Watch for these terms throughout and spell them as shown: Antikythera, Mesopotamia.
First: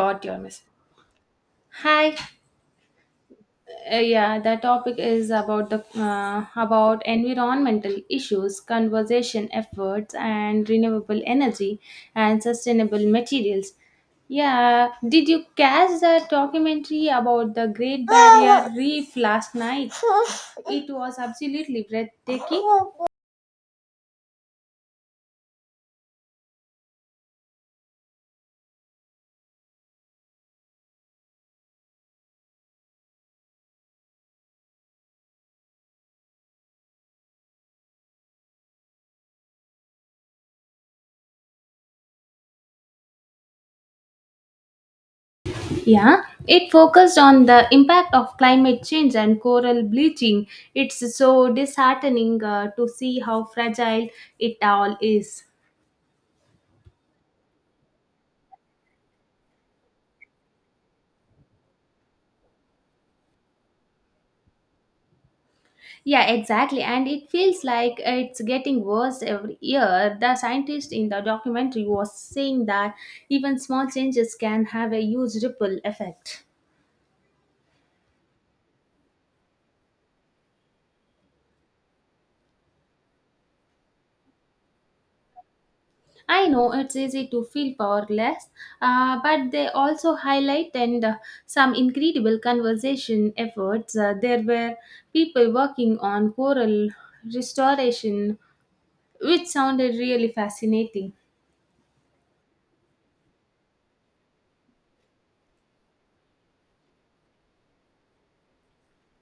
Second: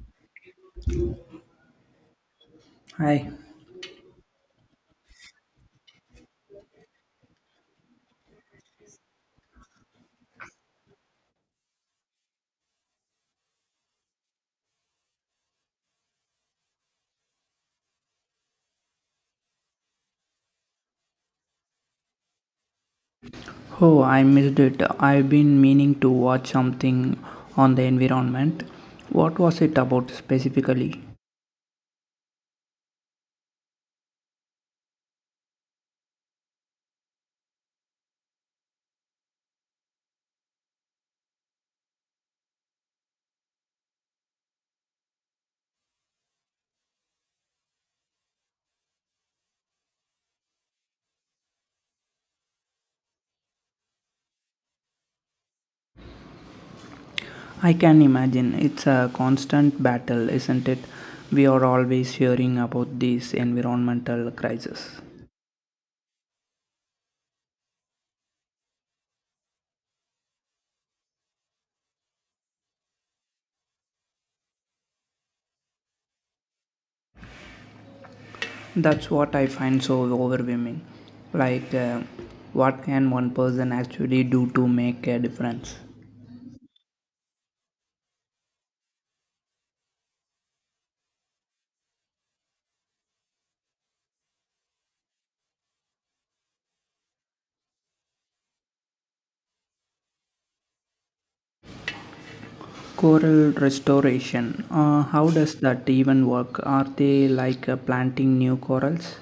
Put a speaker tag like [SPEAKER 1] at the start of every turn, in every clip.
[SPEAKER 1] Got your message. Hi.
[SPEAKER 2] Hi.
[SPEAKER 1] Yeah, the topic is about the about environmental issues, conservation efforts, and renewable energy and sustainable materials. Yeah, did you catch the documentary about the Great Barrier Reef last night? It was absolutely breathtaking.
[SPEAKER 2] Oh, I missed it. I've been meaning to watch something on the environment. What was it about specifically?
[SPEAKER 1] Yeah, it focused on the impact of climate change and coral bleaching. It's so disheartening to see how fragile it all is.
[SPEAKER 2] I can imagine it's a constant battle, isn't it? We are always hearing about these environmental crises.
[SPEAKER 1] Yeah, exactly. And it feels like it's getting worse every year. The scientist in the documentary was saying that even small changes can have a huge ripple effect.
[SPEAKER 2] That's what I find so overwhelming. Like, uh, what can one person actually do to make a difference?
[SPEAKER 1] I know it's easy to feel powerless, but they also highlight and some incredible conservation efforts. There were people working on coral restoration, which sounded really fascinating.
[SPEAKER 2] Coral restoration. How does that even work? Are they like planting new corals?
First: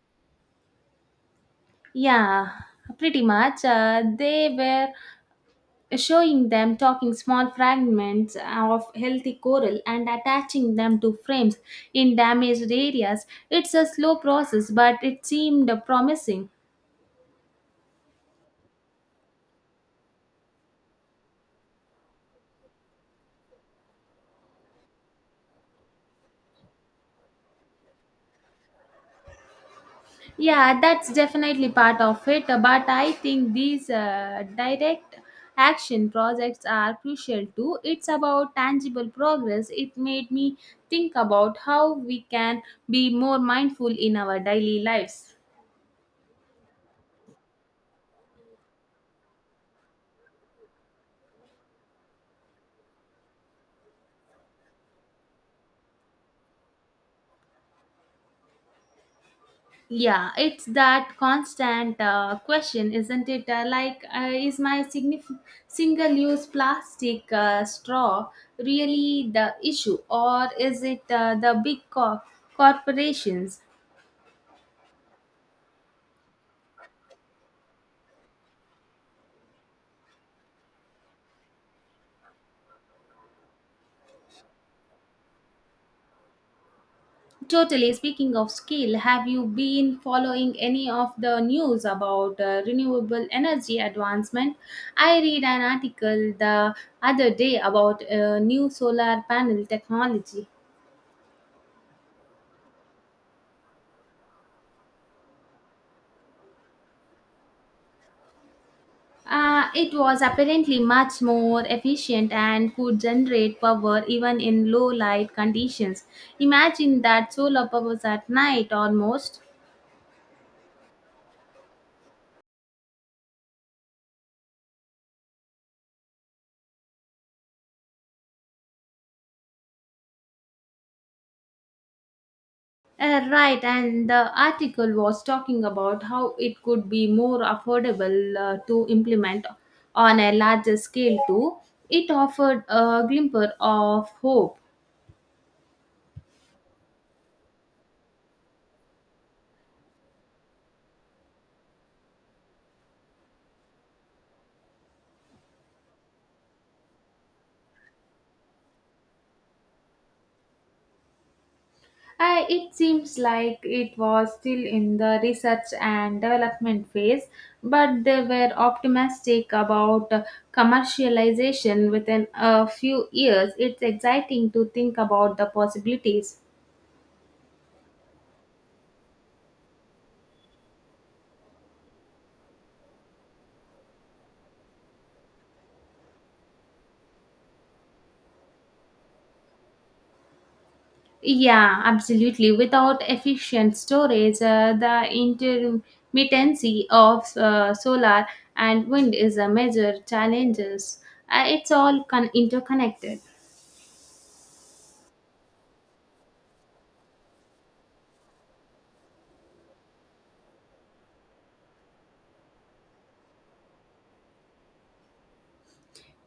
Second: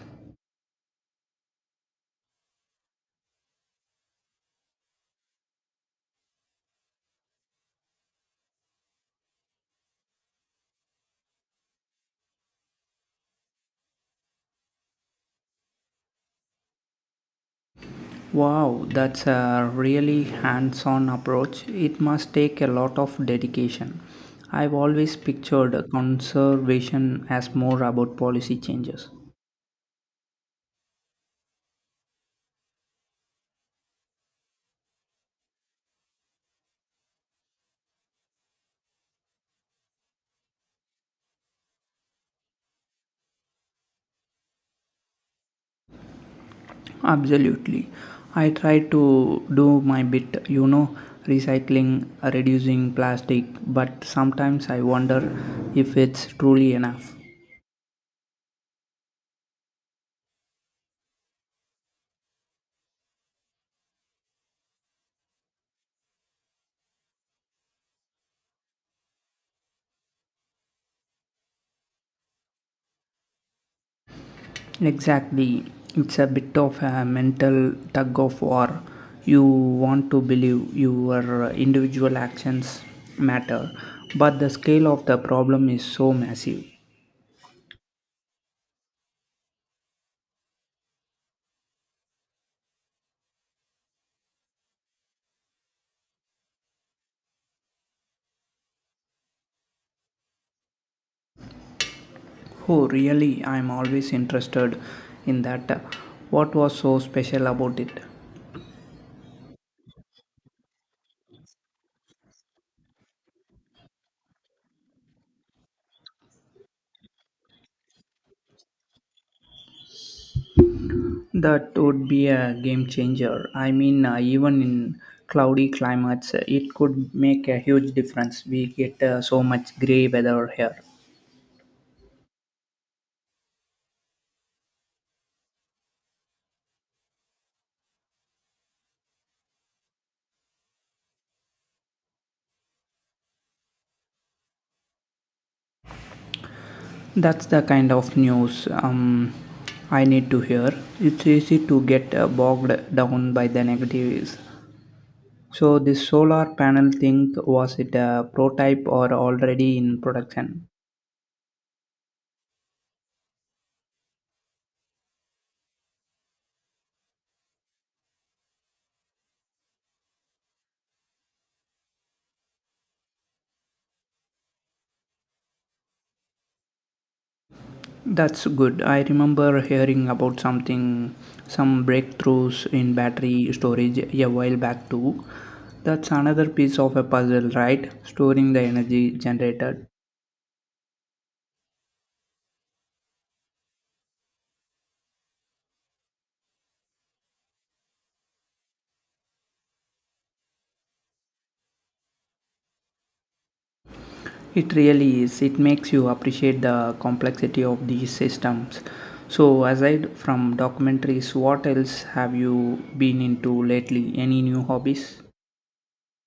[SPEAKER 1] Yeah, pretty much. They were showing them talking small fragments of healthy coral and attaching them to frames in damaged areas. It's a slow process, but it seemed promising.
[SPEAKER 2] Wow, that's a really hands on approach. It must take a lot of dedication. I've always pictured conservation as more about policy changes.
[SPEAKER 1] Yeah, that's definitely part of it. But I think these direct action projects are crucial too. It's about tangible progress. It made me think about how we can be more mindful in our daily lives.
[SPEAKER 2] Absolutely. I try to do my bit, you know, recycling, reducing plastic, but sometimes I wonder if it's truly enough.
[SPEAKER 1] Yeah, it's that constant question, isn't it? Is my single use plastic straw really the issue, or is it the big corporations?
[SPEAKER 2] Exactly. It's a bit of a mental tug of war. You want to believe your individual actions matter, but the scale of the problem is so massive.
[SPEAKER 1] Totally. Speaking of skill, have you been following any of the news about renewable energy advancement? I read an article the other day about new solar panel technology.
[SPEAKER 2] Oh, really? I'm always interested in that. What was so special about it?
[SPEAKER 1] It was apparently much more efficient and could generate power even in low light conditions. Imagine that solar powers at night almost.
[SPEAKER 2] That would be a game changer. I mean, even in cloudy climates, it could make a huge difference. We get so much gray weather here.
[SPEAKER 1] Right, and the article was talking about how it could be more affordable to implement on a larger scale too. It offered a glimmer of hope.
[SPEAKER 2] That's the kind of news I need to hear. It's easy to get bogged down by the negatives. So, this solar panel thing was it a prototype or already in production?
[SPEAKER 1] It seems like it was still in the research and development phase, but they were optimistic about commercialization within a few years. It's exciting to think about the possibilities.
[SPEAKER 2] That's good. I remember hearing about something, some breakthroughs in battery storage a while back too. That's another piece of a puzzle, right? Storing the energy generated.
[SPEAKER 1] Yeah, absolutely. Without efficient storage, the intermittency of solar and wind is a major challenges. It's all interconnected.
[SPEAKER 2] It really is. It makes you appreciate the complexity of these systems. So, aside from documentaries, what else have you been into lately? Any new hobbies?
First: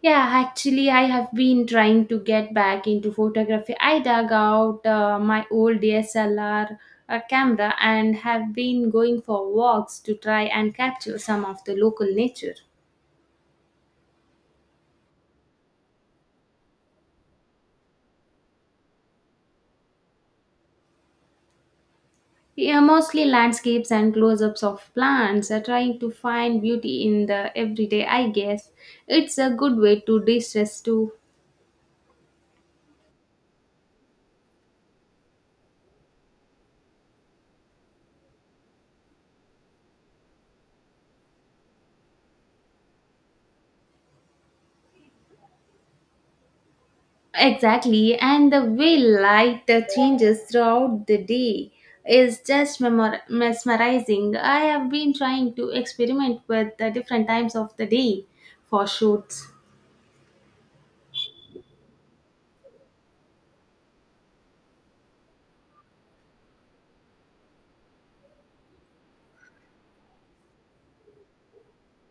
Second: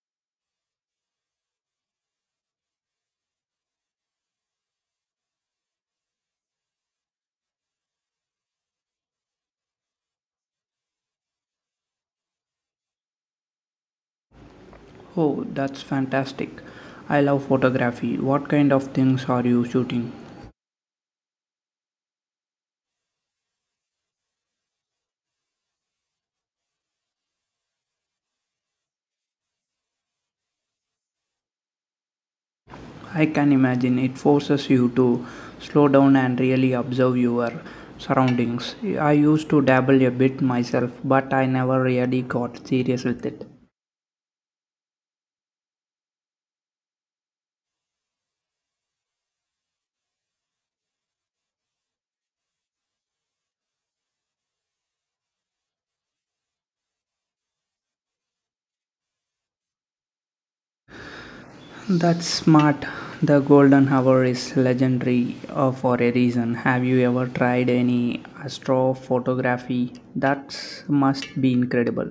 [SPEAKER 1] Yeah, actually, I have been trying to get back into photography. I dug out my old DSLR camera and have been going for walks to try and capture some of the local nature.
[SPEAKER 2] Oh, that's fantastic. I love photography. What kind of things are you shooting?
[SPEAKER 1] Yeah, mostly landscapes and close ups of plants, trying to find beauty in the everyday, I guess. It's a good way to de stress too.
[SPEAKER 2] I can imagine it forces you to slow down and really observe your surroundings. I used to dabble a bit myself, but I never really got serious with it.
[SPEAKER 1] Exactly, and the way light changes throughout the day is just mesmerizing. I have been trying to experiment with the different times of the day for shoots.
[SPEAKER 2] That's smart. The golden hour is legendary for a reason. Have you ever tried any astrophotography? That must be incredible.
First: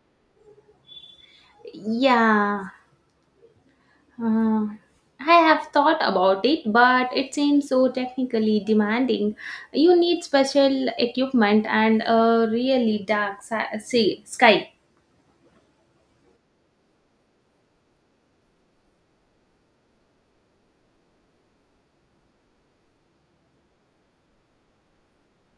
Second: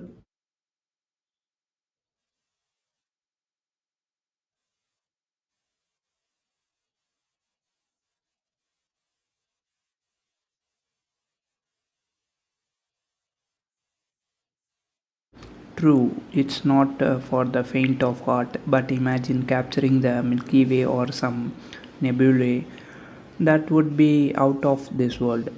[SPEAKER 1] Yeah. Uh, I have thought about it, but it seems so technically demanding. You need special equipment and a really dark sea, sky.
[SPEAKER 2] True, it's not for the faint of heart, but imagine capturing the Milky Way or some nebulae. That would be out of this world.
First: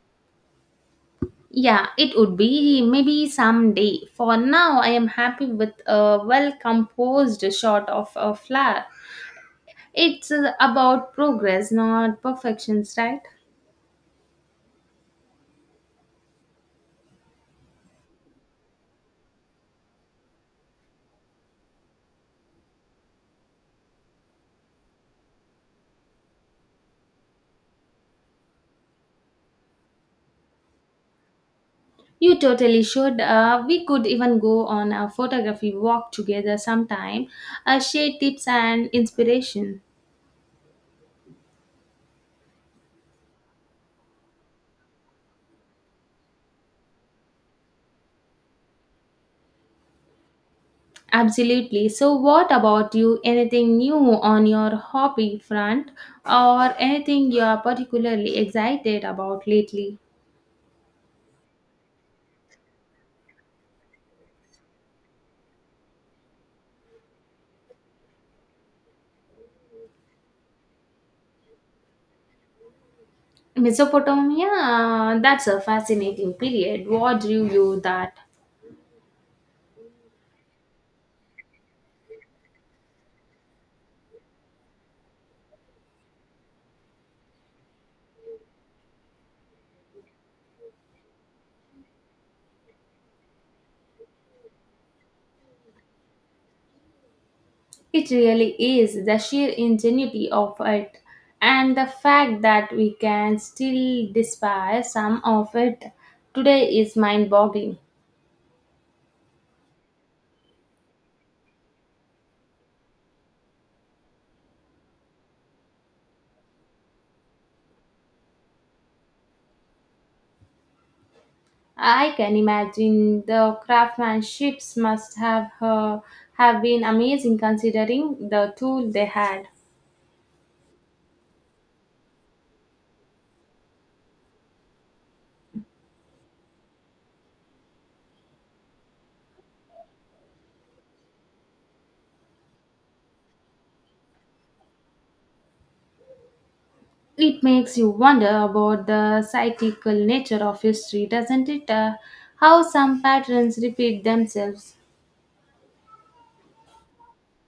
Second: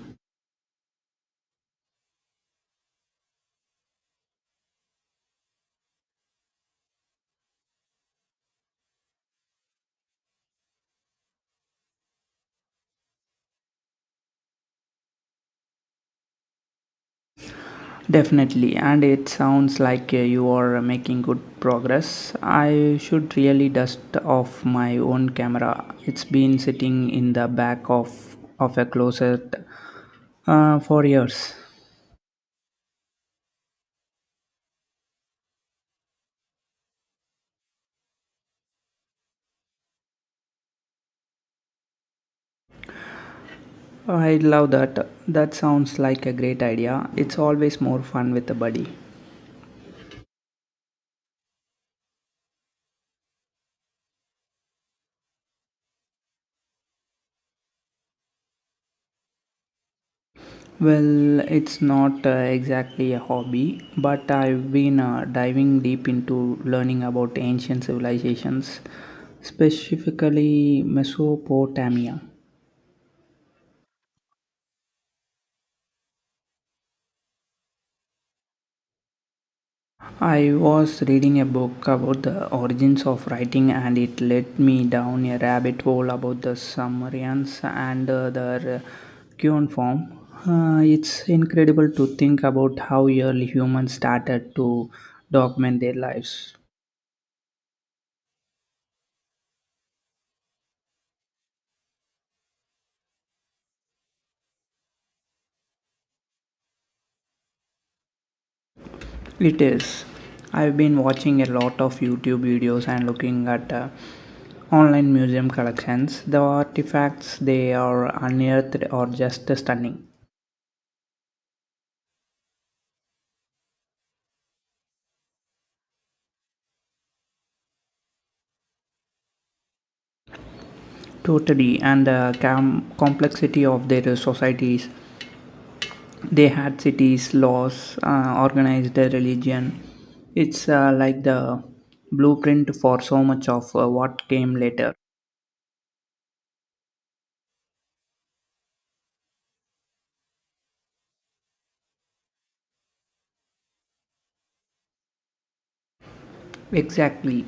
[SPEAKER 1] Yeah, it would be maybe someday. For now, I am happy with a well composed shot of a flower. It's about progress, not perfections, right?
[SPEAKER 2] Definitely, and it sounds like you are making good progress. I should really dust off my own camera. It's been sitting in the back of a closet for years.
[SPEAKER 1] You totally should. We could even go on a photography walk together sometime, share tips and inspiration.
[SPEAKER 2] I love that. That sounds like a great idea. It's always more fun with a buddy.
[SPEAKER 1] Absolutely. So, what about you? Anything new on your hobby front or anything you are particularly excited about lately?
[SPEAKER 2] Well, it's not exactly a hobby, but I've been diving deep into learning about ancient civilizations, specifically Mesopotamia.
[SPEAKER 1] Mesopotamia, that's a fascinating period. What drew you that?
[SPEAKER 2] I was reading a book about the origins of writing, and it led me down a rabbit hole about the Sumerians and their cuneiform. It's incredible to think about how early humans started to document their lives.
[SPEAKER 1] It really is the sheer ingenuity of it and the fact that we can still despise some of it today is mind boggling.
[SPEAKER 2] It is. I've been watching a lot of YouTube videos and looking at online museum collections. The artifacts they are unearthed are just stunning.
[SPEAKER 1] I can imagine the craftsmanships must have been amazing considering the tool they had.
[SPEAKER 2] Totally, and the complexity of their societies. They had cities, laws, organized religion. It's like the blueprint for so much of what came later.
[SPEAKER 1] It makes you wonder about the cyclical nature of history, doesn't it? How some patterns repeat themselves.
[SPEAKER 2] Exactly.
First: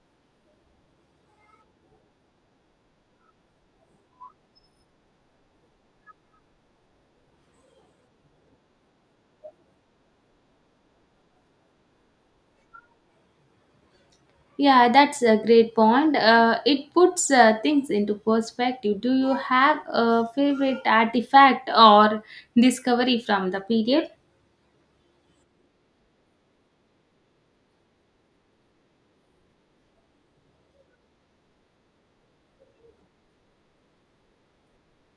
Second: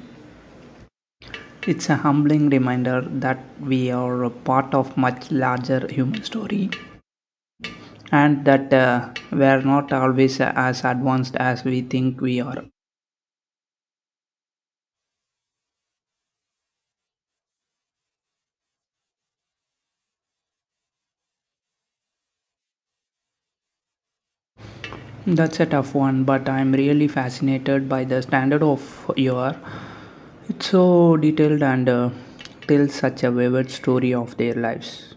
[SPEAKER 2] It's a humbling reminder that we are a part of much larger human story and that we're not always as advanced as we think we are.
[SPEAKER 1] Yeah, that's a great point. It puts things into perspective. Do you have a favorite artifact or discovery from the period?
[SPEAKER 2] That's a tough one, but I'm really fascinated by the standard of your. It's so detailed and tells such a vivid story of their lives.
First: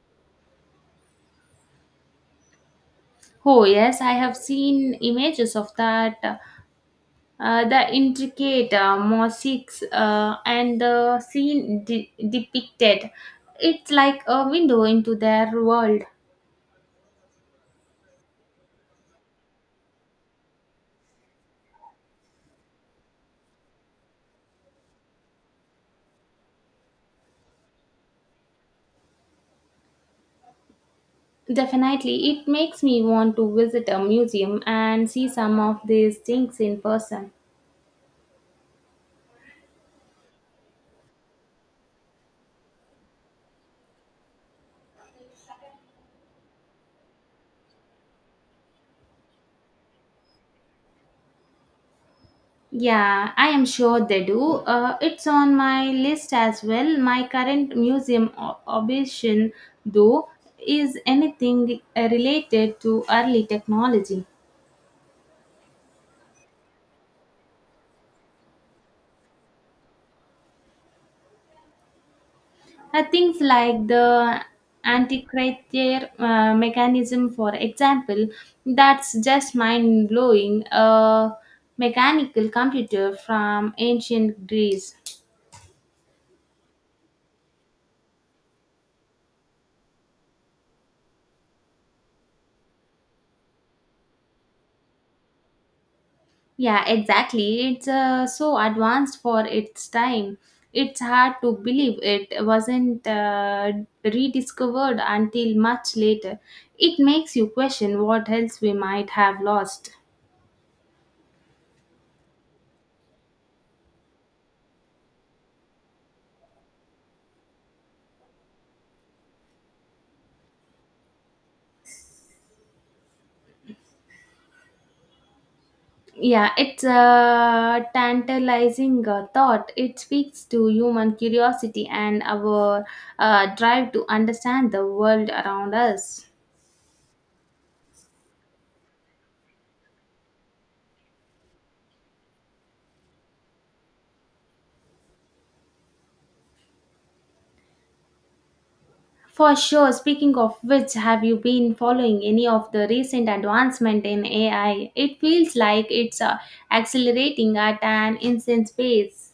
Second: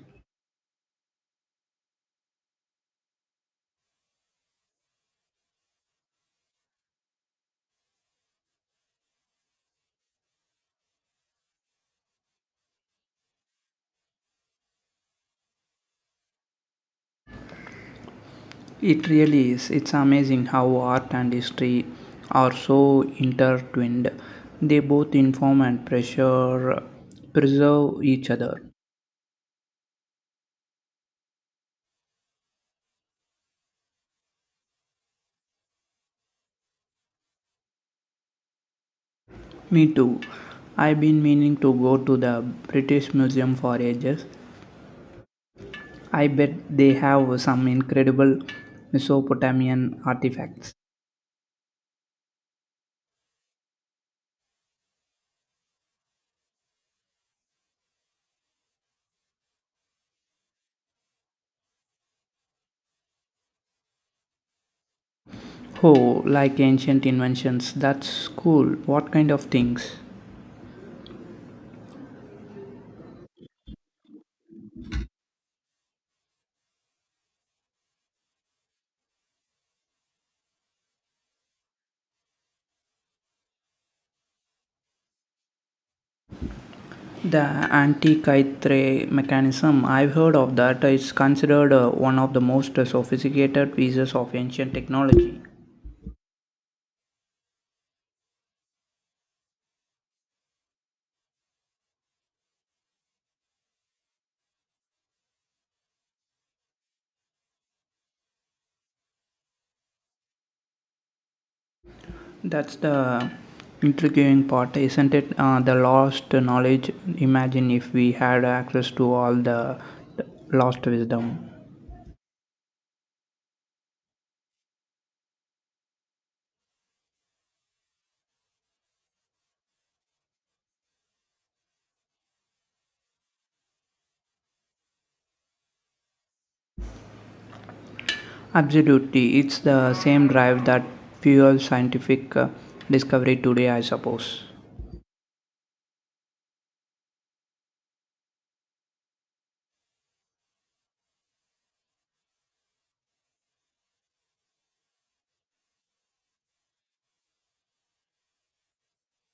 [SPEAKER 1] Oh, yes, I have seen images of that. The intricate mosaics and the scene depicted, it's like a window into their world.
[SPEAKER 2] It really is. It's amazing how art and history are so intertwined. They both inform and pressure preserve each other.
[SPEAKER 1] Definitely, it makes me want to visit a museum and see some of these things in person.
[SPEAKER 2] Me too. I've been meaning to go to the British Museum for ages. I bet they have some incredible Mesopotamian artifacts.
[SPEAKER 1] Yeah, I am sure they do. It's on my list as well. My current museum obsession though is anything related to early technology.
[SPEAKER 2] Oh, like ancient inventions. That's cool. What kind of things?
[SPEAKER 1] Things like the antikythera mechanism, for example, that's just mind blowing. A mechanical computer from ancient Greece.
[SPEAKER 2] The Antikythera mechanism. I've heard of that. It's considered one of the most sophisticated pieces of ancient technology.
[SPEAKER 1] Yeah, exactly. It's so advanced for its time. It's hard to believe it wasn't rediscovered until much later. It makes you question what else we might have lost.
[SPEAKER 2] That's the intriguing part, isn't it? The lost knowledge. Imagine if we had access to all the lost wisdom.
[SPEAKER 1] Yeah, it's a tantalizing thought. It speaks to human curiosity and our drive to understand the world around us.
[SPEAKER 2] Absolutely. It's the same drive that fuels scientific discovery today, I suppose.
[SPEAKER 1] For sure. Speaking of which, have you been following any of the recent advancement in AI? It feels like it's accelerating at an insane pace.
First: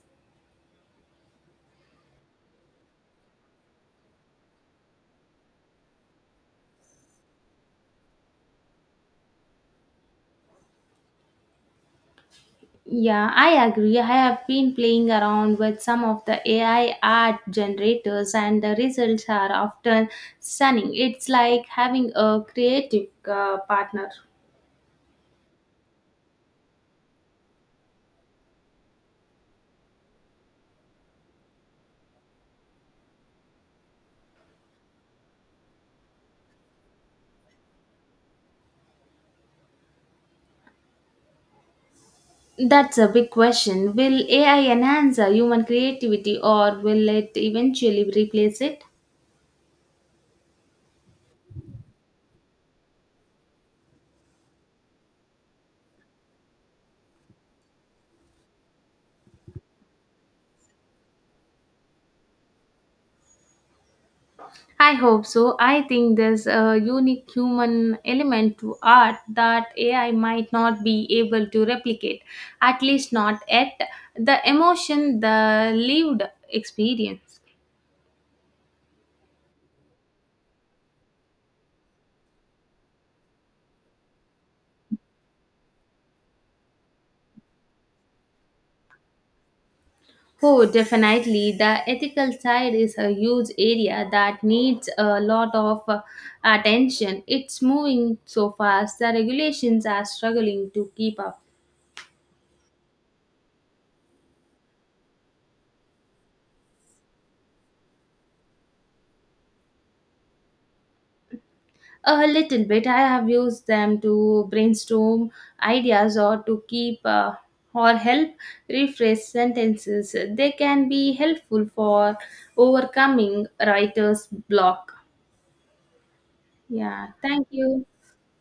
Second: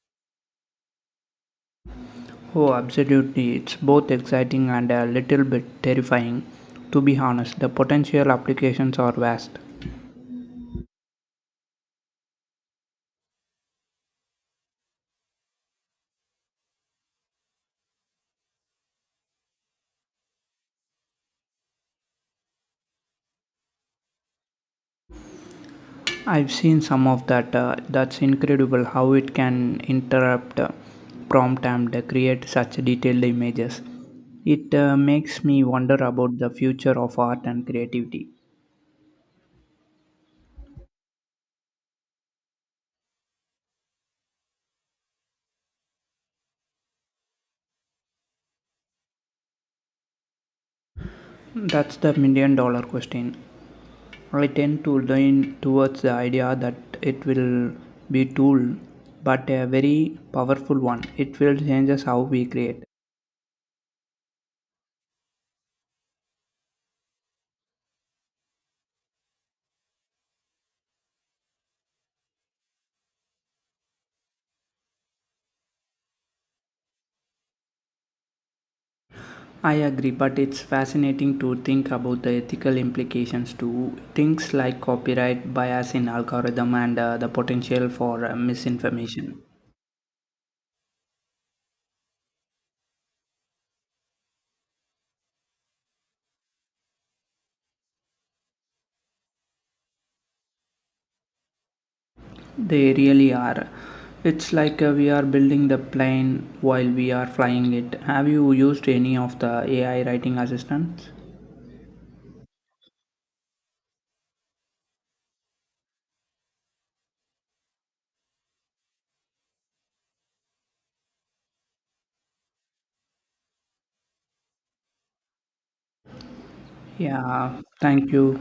[SPEAKER 2] Oh, absolutely. It's both exciting and a little bit terrifying. To be honest, the potential applications are vast.
[SPEAKER 1] Yeah, I agree. I have been playing around with some of the AI art generators, and the results are often stunning. It's like having a creative partner.
[SPEAKER 2] I've seen some of that. That's incredible how it can interrupt prompt and create such detailed images. It makes me wonder about the future of art and creativity.
[SPEAKER 1] That's a big question. Will AI enhance human creativity or will it eventually replace it?
[SPEAKER 2] That's the million dollar question. I tend to lean towards the idea that it will be tool, but a very powerful one. It will change us how we create.
[SPEAKER 1] I hope so. I think there's a unique human element to art that AI might not be able to replicate, at least not yet. The emotion, the lived experience.
[SPEAKER 2] I agree, but it's fascinating to think about the ethical implications to things like copyright, bias in algorithm, and the potential for misinformation.
[SPEAKER 1] Oh, definitely. The ethical side is a huge area that needs a lot of attention. It's moving so fast, the regulations are struggling to keep up.
[SPEAKER 2] They really are. It's like we are building the plane while we are flying it. Have you used any of the AI writing assistants?
[SPEAKER 1] A little bit. I have used them to brainstorm ideas or to keep or help rephrase sentences. They can be helpful for overcoming writer's block. Yeah, thank
[SPEAKER 2] Yeah,
[SPEAKER 1] you.
[SPEAKER 2] thank you.